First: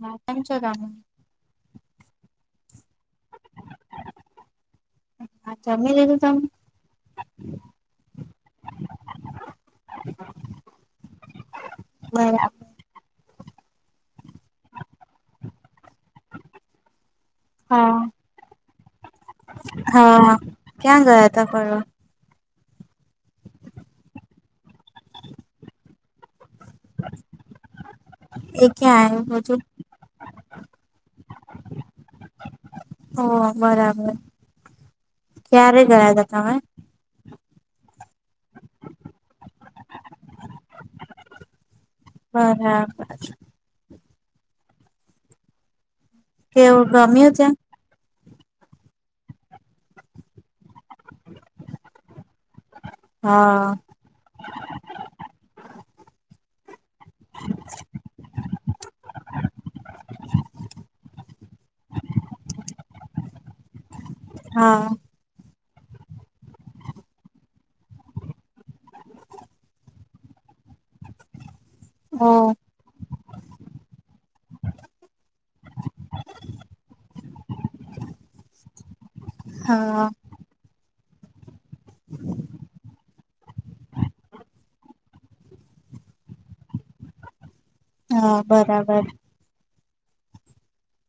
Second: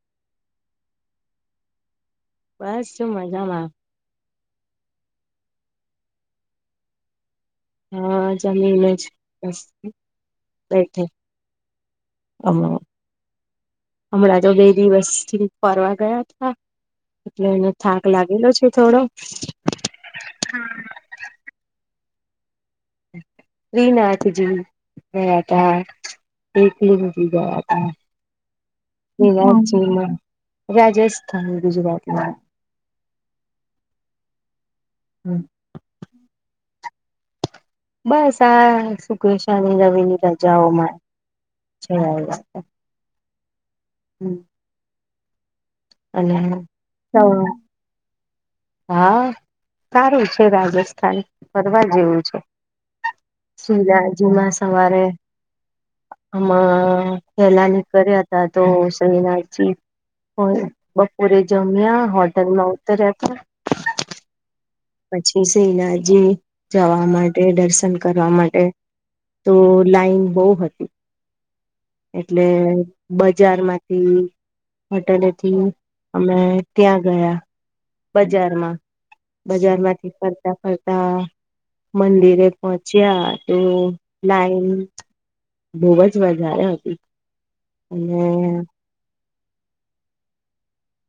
હા, કેમ છો તમે? બસ જો મજામાં. હા જમી લીધું તમ? હા, જમીને જ બેઠી. બરાબર. હમણાં તો બે દિવસથી ફરવા ગયાં હતાં. એટલે એનો હા થાક લાગેલો છે થોડો હા. ક્યાં ગયા તા ફરવા શ્રીનાથજી ગયાં હતાં. એકલી મૂકી ગયાં તા. એ કયાં? રાજ્યમાં રાજસ્થાન ગુજરાતમાં. હોવ બરાબર. હમ્મ. ક્યારે ગયા તા તમે? બસ આ શુક્ર, શનિ, રવિની રજાઓમાં. જયા બરાબર. હમ્મ. અને કેવું હ ગમ્યું ત્યાં હા સારું છે બાકી. થાય ફરવા જેવું છે હા શ્રીનાથજીમાં સવારે [inaudible] આમાં પહેલાની ફર્યા હતાં તો શ્રીનાથજી હોય. બપોરે જમ્યા હોટલમાં ઉતર્યા તા. હા. પછી શ્રીનાથજી જવા માટે, દર્શન કરવા માટે તો લાઈન બોવ હતી ઓ એટલે બજારમાંથી હોટેલેથી અમે ત્યાં ગયા. બજારમાં, હા બજારમાંથી ફરતાં ફરતાં મંદિરે પહોંચ્યા. તો લાઈન બોવ જ વધારે હતી. અને હા, બરાબર.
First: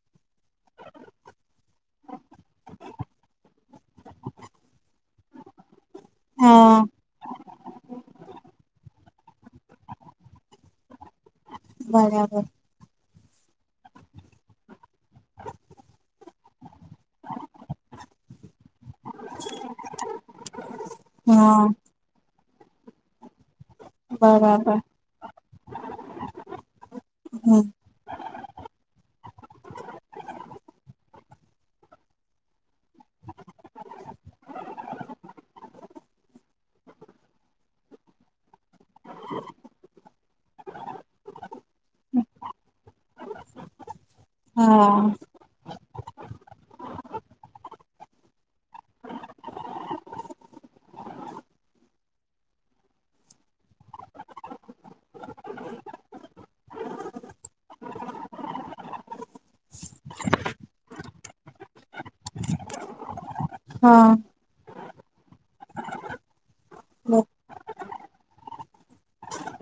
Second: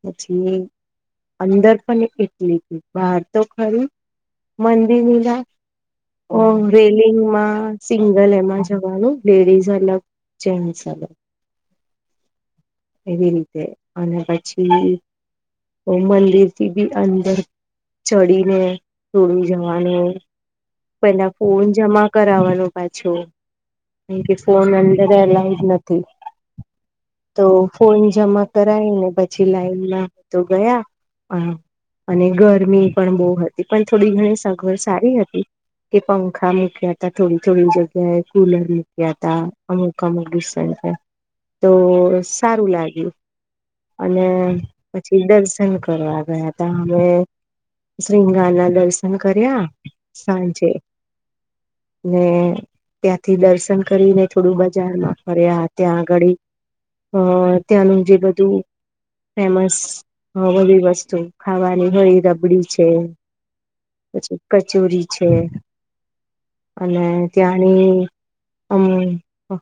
પછી અંદર પણ એટલી હતી બાર તો ખરી મંદિરના. ઓ હા રેલિંગમાં સિંગલ એમાં જવાનું લેડીઝ અલગ. જેન્ટ્સ અલગ. બરાબર. એવી રીતે અને પછી. મંદિર થી બી અંદર ચડીને તોડુ જવાનું. પેલા હા ફોન જમા કરાવવાનો પાછુ. કેમ કે ફોન બરાબર અંદર અલાઉડ નથી તો હમ ફોન જમા કરાયને પછી લાઈનમાં તો ગયા અ અને ગરમી પણ બોવ હતી પણ થોડી ઘણી સગવડ સારી હતી. કે પંખા મૂક્યા તા થોડી-થોડી જગ્યાએ. કુલર મૂક્યા તા અમુક અમુક ડિસટન્સે, તો સારું લાગ્યું. અને હા પછી દર્શન કરવા ગયાં હતાં અમે. શૃંગાર ના દર્શન કર્યા સાંજે. ને. ત્યાંથી દર્શન કરીને થોડું બજારમાં ફર્યા ત્યાં આગળ ઈ. અ ત્યાંનું જે બધું. ફેમસ બધી વસ્તુ ખાવાની હોય રબડી છે. હા. પછી કચોરી છે અને ત્યાં અને અ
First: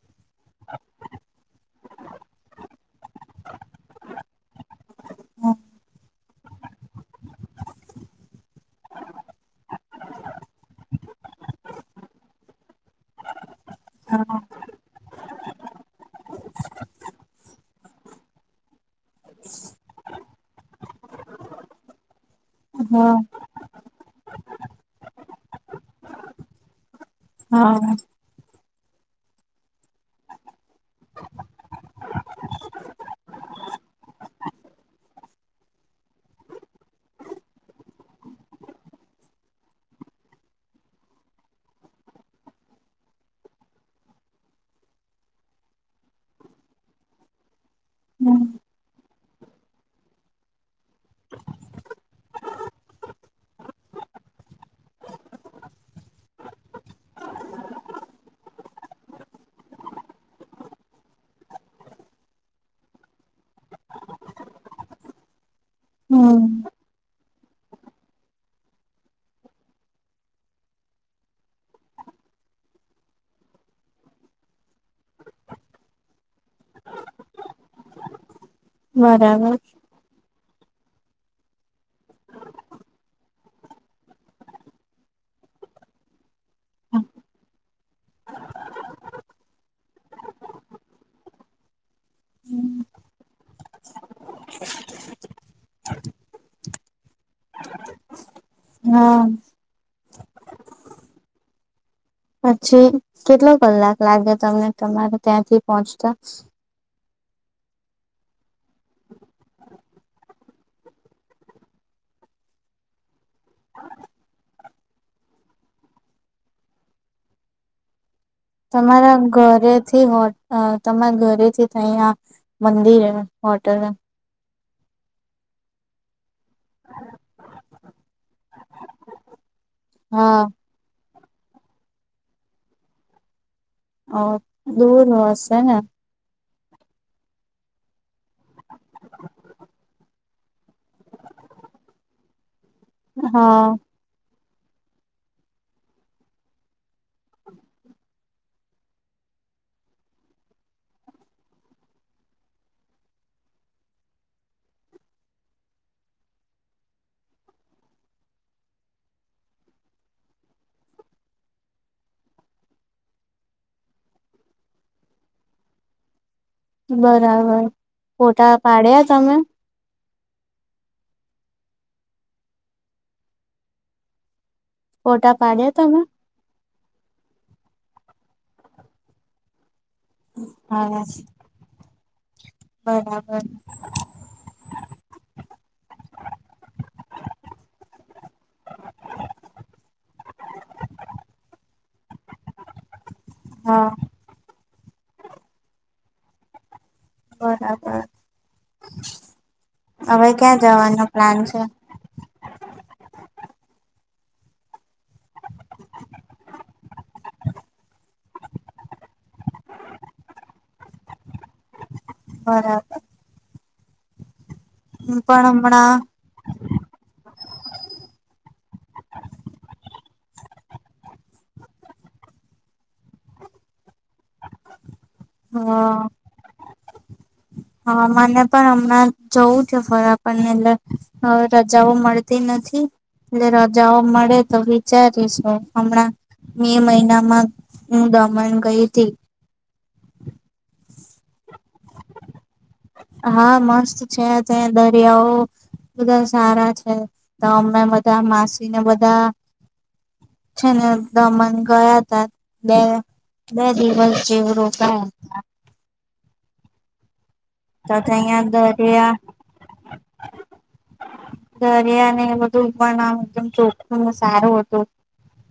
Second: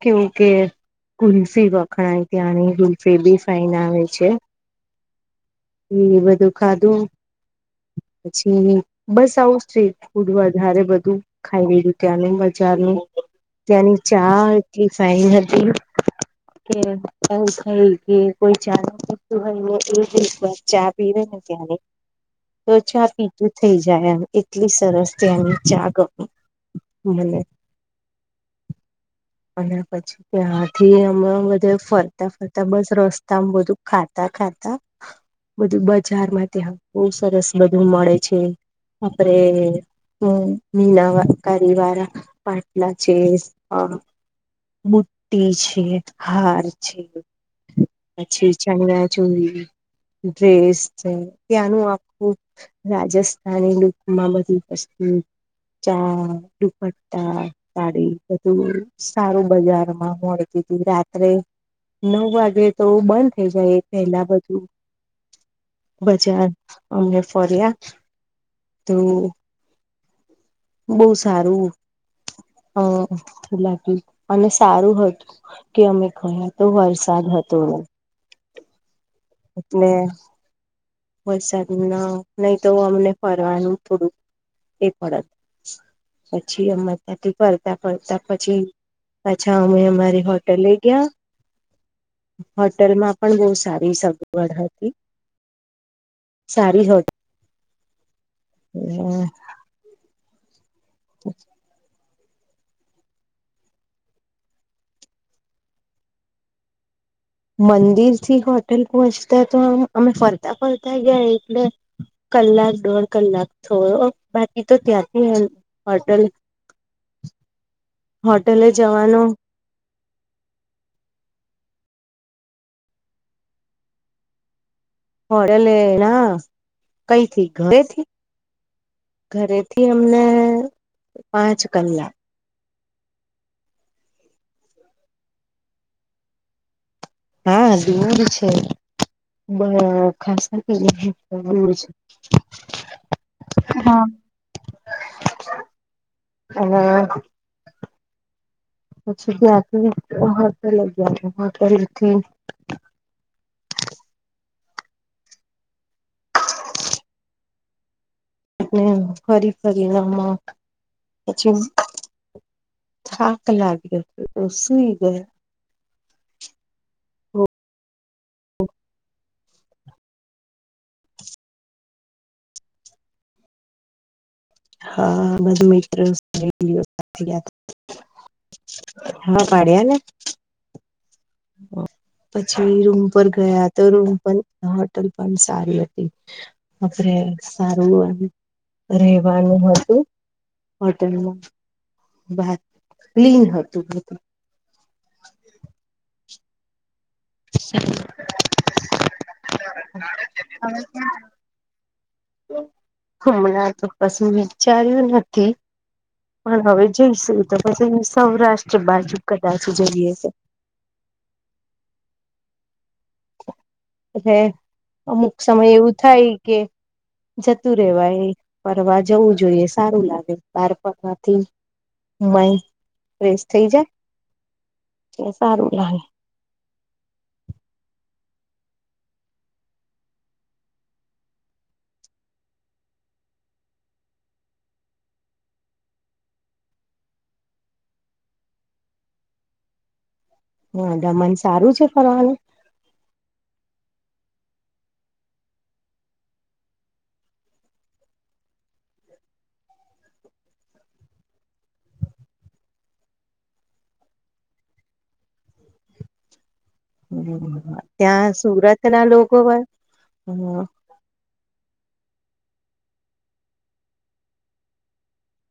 કેવુ કે કુલ્ફી વખણાય ત્યાંની કુલ્ફી બી ફઇન આવે છે. હા એ બધું ખાધું. પછી બસ આવું સ્ટ્રીટ ફૂડ વધારે બધું ખાઈ. ત્યાંનું બજારનું ત્યાંની ચા એટલી ફઇન હતી. કે ક થઈ કે કોઈ ચા ન વસ્તુ હોય ને એ એક વાર ચા પીવે ને ત્યાંની. તો ચા હા પીધું થઇ જાય એમ એટલી સરસ છે એની ચા ગમે. મને લે. હા. અને પછી ત્યાંથી હણા બધા ફરતા ફરતા બસ રસ્તામાં બધું ખાતા ખાતા બધું બજાર માં ત્યાં બહુ સરસ બધું મળે છે. આપડે અ લીલા વાર. કડીવાળા પાટલા છે અ બુટી છે હાર છે. પછી ચણચૂવી ડ્રેસ છે ત્યાંનું આપખું. રાજસ્થાની લુક માં બધી વસ્તુ ચા. દુપટ્ટા. ગાડી બધું સારું બજાર માં મળતી ત રાત્રે. નવ વાગે તો બંધ થઇ જાય પહેલા બધું. બજાર હમ અમમે ફર્યા તો. બહ સારું લાગ અને સારું હતું. કે અમે કયો તો વરસાદ હતો. બરાબર. એટલે વરસાદ ના નહી તો અમને ફરવાનું થોડુંક. એ પત પછી અથી ફરતા ફરતા પછી. અચ્છા અમે અમારી હોટલ લે ગયા. હોટેલમાં પણ બહુ સારી સગવડ હતી. સારી હોત હા હમ [inaudible] પછી કેટલો કલાક લાગે તમને તમારે ત્યાંથી પહોંચતા. મંદિર થી હોટલ પહોંચતા તો આમ અમે ફરતા ફરતા ગયા એટલે કલાક દોઢ કલાક થો બાકી તો ત્યાંથી હોટેલ [inaudible] તમારા ઘરે થી હો તમારા ઘરેથી થાયયા મંદિર હોટલ હોટેલ ના કઈથી ઘરેથી ઘરે થી અમને હા પાંચ કલાક. અ દૂર હશે ને. હા દૂર છે. બ ખાસ દૂર છે. હા હ. પચ ગયા હોટેલ થી ફરી ફરી એમાં પછી થાક લાગ્યો તો સુઈ ગયા. બરાબર ફોટા પાડ્યા તમે. હા ફોટા બસ પાડ્યા મિત્ર તમે [unintelligible] હા પાડ્યા ને. હા પછી રૂમ પર બરાબર ગયા તો રૂમ પણ હોટલ પણ સારી હતી. આપણે સારું રહેવાનું હતું. હોટેલમાં બહાર ક્લીન હતું હા બરાબર હવે ક્યાં જવાનો પ્લાન છે. હમણાં તો કશું વિચાર્યું નથી પણ હવે જઈશું. તો પછી સૌરાષ્ટ્ર બાજુ કદાચ જઈએ બરાબર એટલે અમુક પણ સમય એવું હમણાં થાય કે જતું રેવાય એ ફરવા જવું જોઈએ સારું લાગે બાર ફરવાથી. માઈન્ડ ફ્રેશ થઈ જાય સારું લાગે. હ હા મને પણ હમણાં જવું છે ફરવા ને એટલે હવે રજાઓ મળતી નથી. એટલે રજાઓ મળે તો વિચારીશું હમણાં મે મહિનામાં હું દમણ ગઈ હતી. હા દમન સારું છે ફરવાનું. હા મસ્ત છે ત્યાં દરિયાઓ- બધા સારા છે તો અમે બધા માસી ને બધા છે ને દમણ ગયા હતા બે બે દિવસ જેવું રોકાયા તા હમ હતા તો ત્યાં સુરત ના દરિયા લોકો હોય દરિયા ને બધું આમ એકદમ ચોખું ને સારું હતું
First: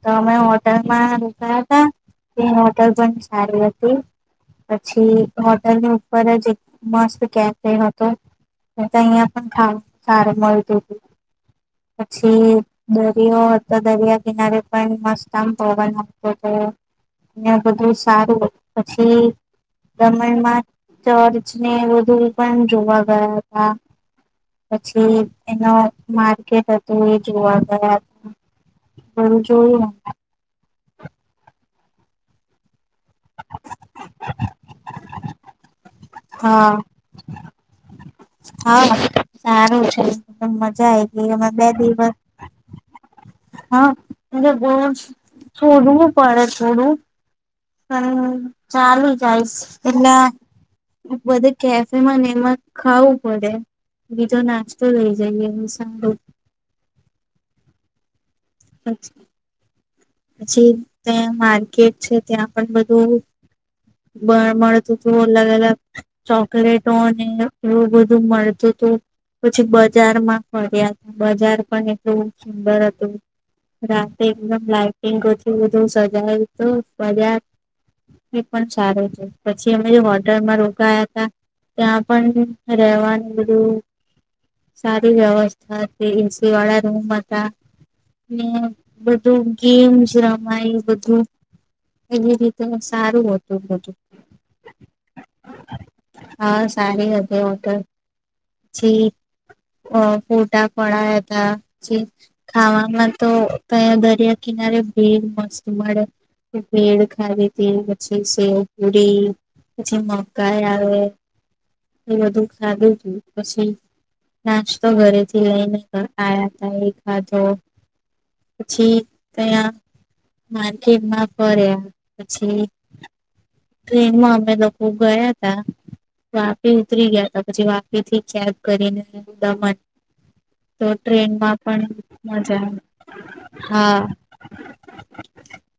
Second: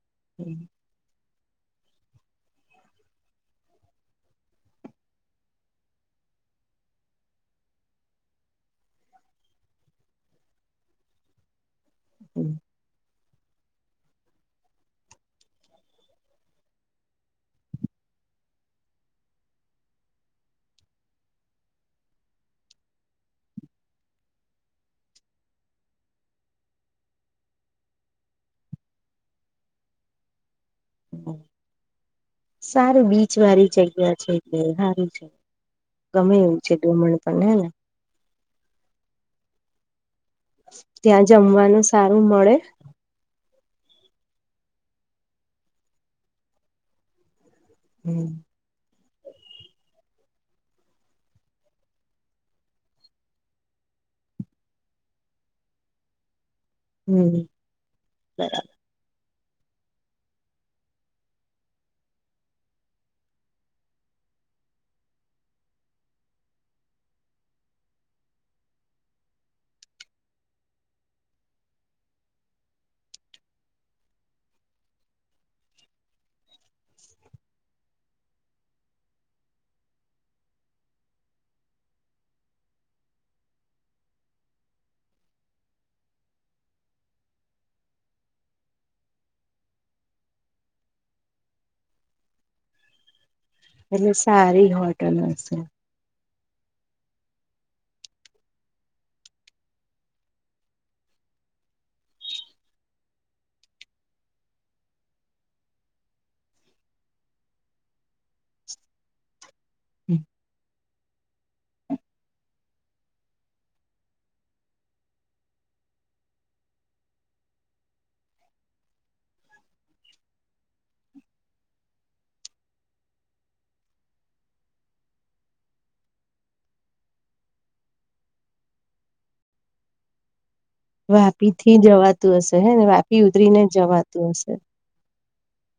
તો અમે હોટલ ત્યાં રોકાયા હતા તે હોટલ પણ સારી હતી. પછી હોટેલ ઉપર જ એક મસ્ત કેફે હતો. તો અહિયાં પણ ખાવ સાર મળતું હતું પછી દરિયો હતો દરિયા કિનારે પણ મસ્ત આમ પવન આપતો હતો. ને બધું સારું હતું પછી દમણમાં ચર્ચ ને બધું પણ જોવા ગયા હતા. પછી એનો માર્કેટ હતું એ જોવા ગયા હતા. ભરૂચ જોયું અમે. સારું બીચ વાળી જગ્યા છે કે સારું છે. ગમે એવું છે ડુમણ પણ હે ને. હાસારું છે એક દમ મજા આ ત્યાં ગઈ અમાં બે જમવાનું દિવસ સારું મળે. હા બહુત છોડવું પડે છોડવુ. પણ હમ ચાલુ જઈશ એટલે બધે કેફેમાં ને એમાં ખાવું પડે. બીજો નાસ્તો લઇ જઈએ એ સારો. હમ્મ બરાબર. અચ્છા. પછી ત્યાં માર્કેટ છે ત્યાં પણ બધું. બળ મળતું હતું અલગ અલગ- ચોકલેટો અને એવું બધું મળતું હતું. પછી બજારમાં ફર્યા હતા બજાર પણ એટલું સુંદર હતું. રાતે એકદમ લાઈટિંગ હતું બધું સજાયું તું બઝાર- એ પણ સારું છે પછી અમે જે હોટરમાં રોકાયા હતા. ત્યાં પણ રહેવાનું બધું- સારી વ્યવસ્થા હતી એસી વાળા રૂમ હતા. ને હે બધું- કેમ જ રમાય બધું એવી રીતે સારું હતું. બધું એટલે સારી હોટલ હશે. હા સારી હતી હોટલ જી- અ ફોટા પડ્યા હતા ખાવામાં તો કયો દરિયો- કિનારીઓ બેર મસ મળે. ભેડ ખાવી હતી પછી સેવ પુરી પછી મકાઈ આવે. એ બધું ખાધું હતું પછી- નાસ્તો ઘરેથી લઈને આયા તા એ ખાધો. પછી. ત્યાં માર્કેટમાં ફર્યા પછી- ટ્રેનમાં અમે લોકો ગયા તા- વાપી ઉતરી ગયા હતા પછી વાપી થી કેબ કરીને દમણ- તો વાપી ટ્રેનમાં થી પણ જવાતું મજા આવે. હા એવું સે [inaudible]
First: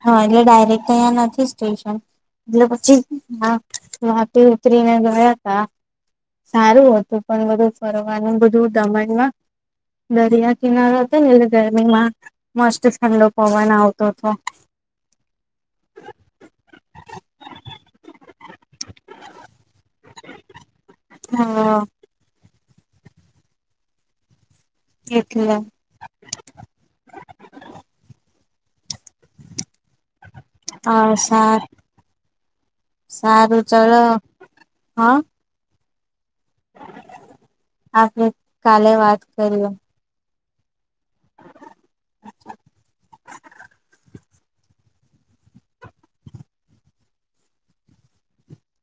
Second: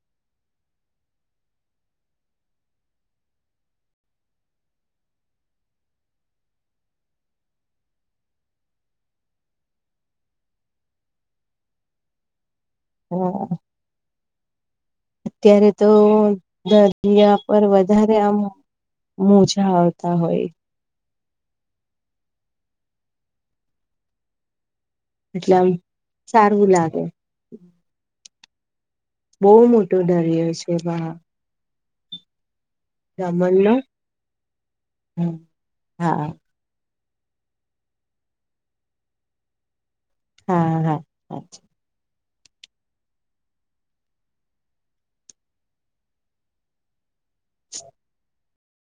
હા એટલે ડાયરેક્ટ તો અહીંયા નથી સ્ટેશન. એટલે પછી વા વાપી ઉતરીને ગયાતા. સારું હતું પણ બધું ફરવાનું બધું દમણમાં- દરિયા કિનારા હતા ને ગરમીમાં મસ્ત- ઠડો હા પવન આવતો હતો. ત્યારે તો દરિયા પર વધારે આમ- મોજા આવતા હોય. હા. એટલે એટલામ સારું લાગે. બહુ મોટો દરિયો છે પણ આ- સાત જમનનો ચલો હ હા. - આપણે કાલે વાત કરીએ. - હા હા અચ્છા. [inaudible]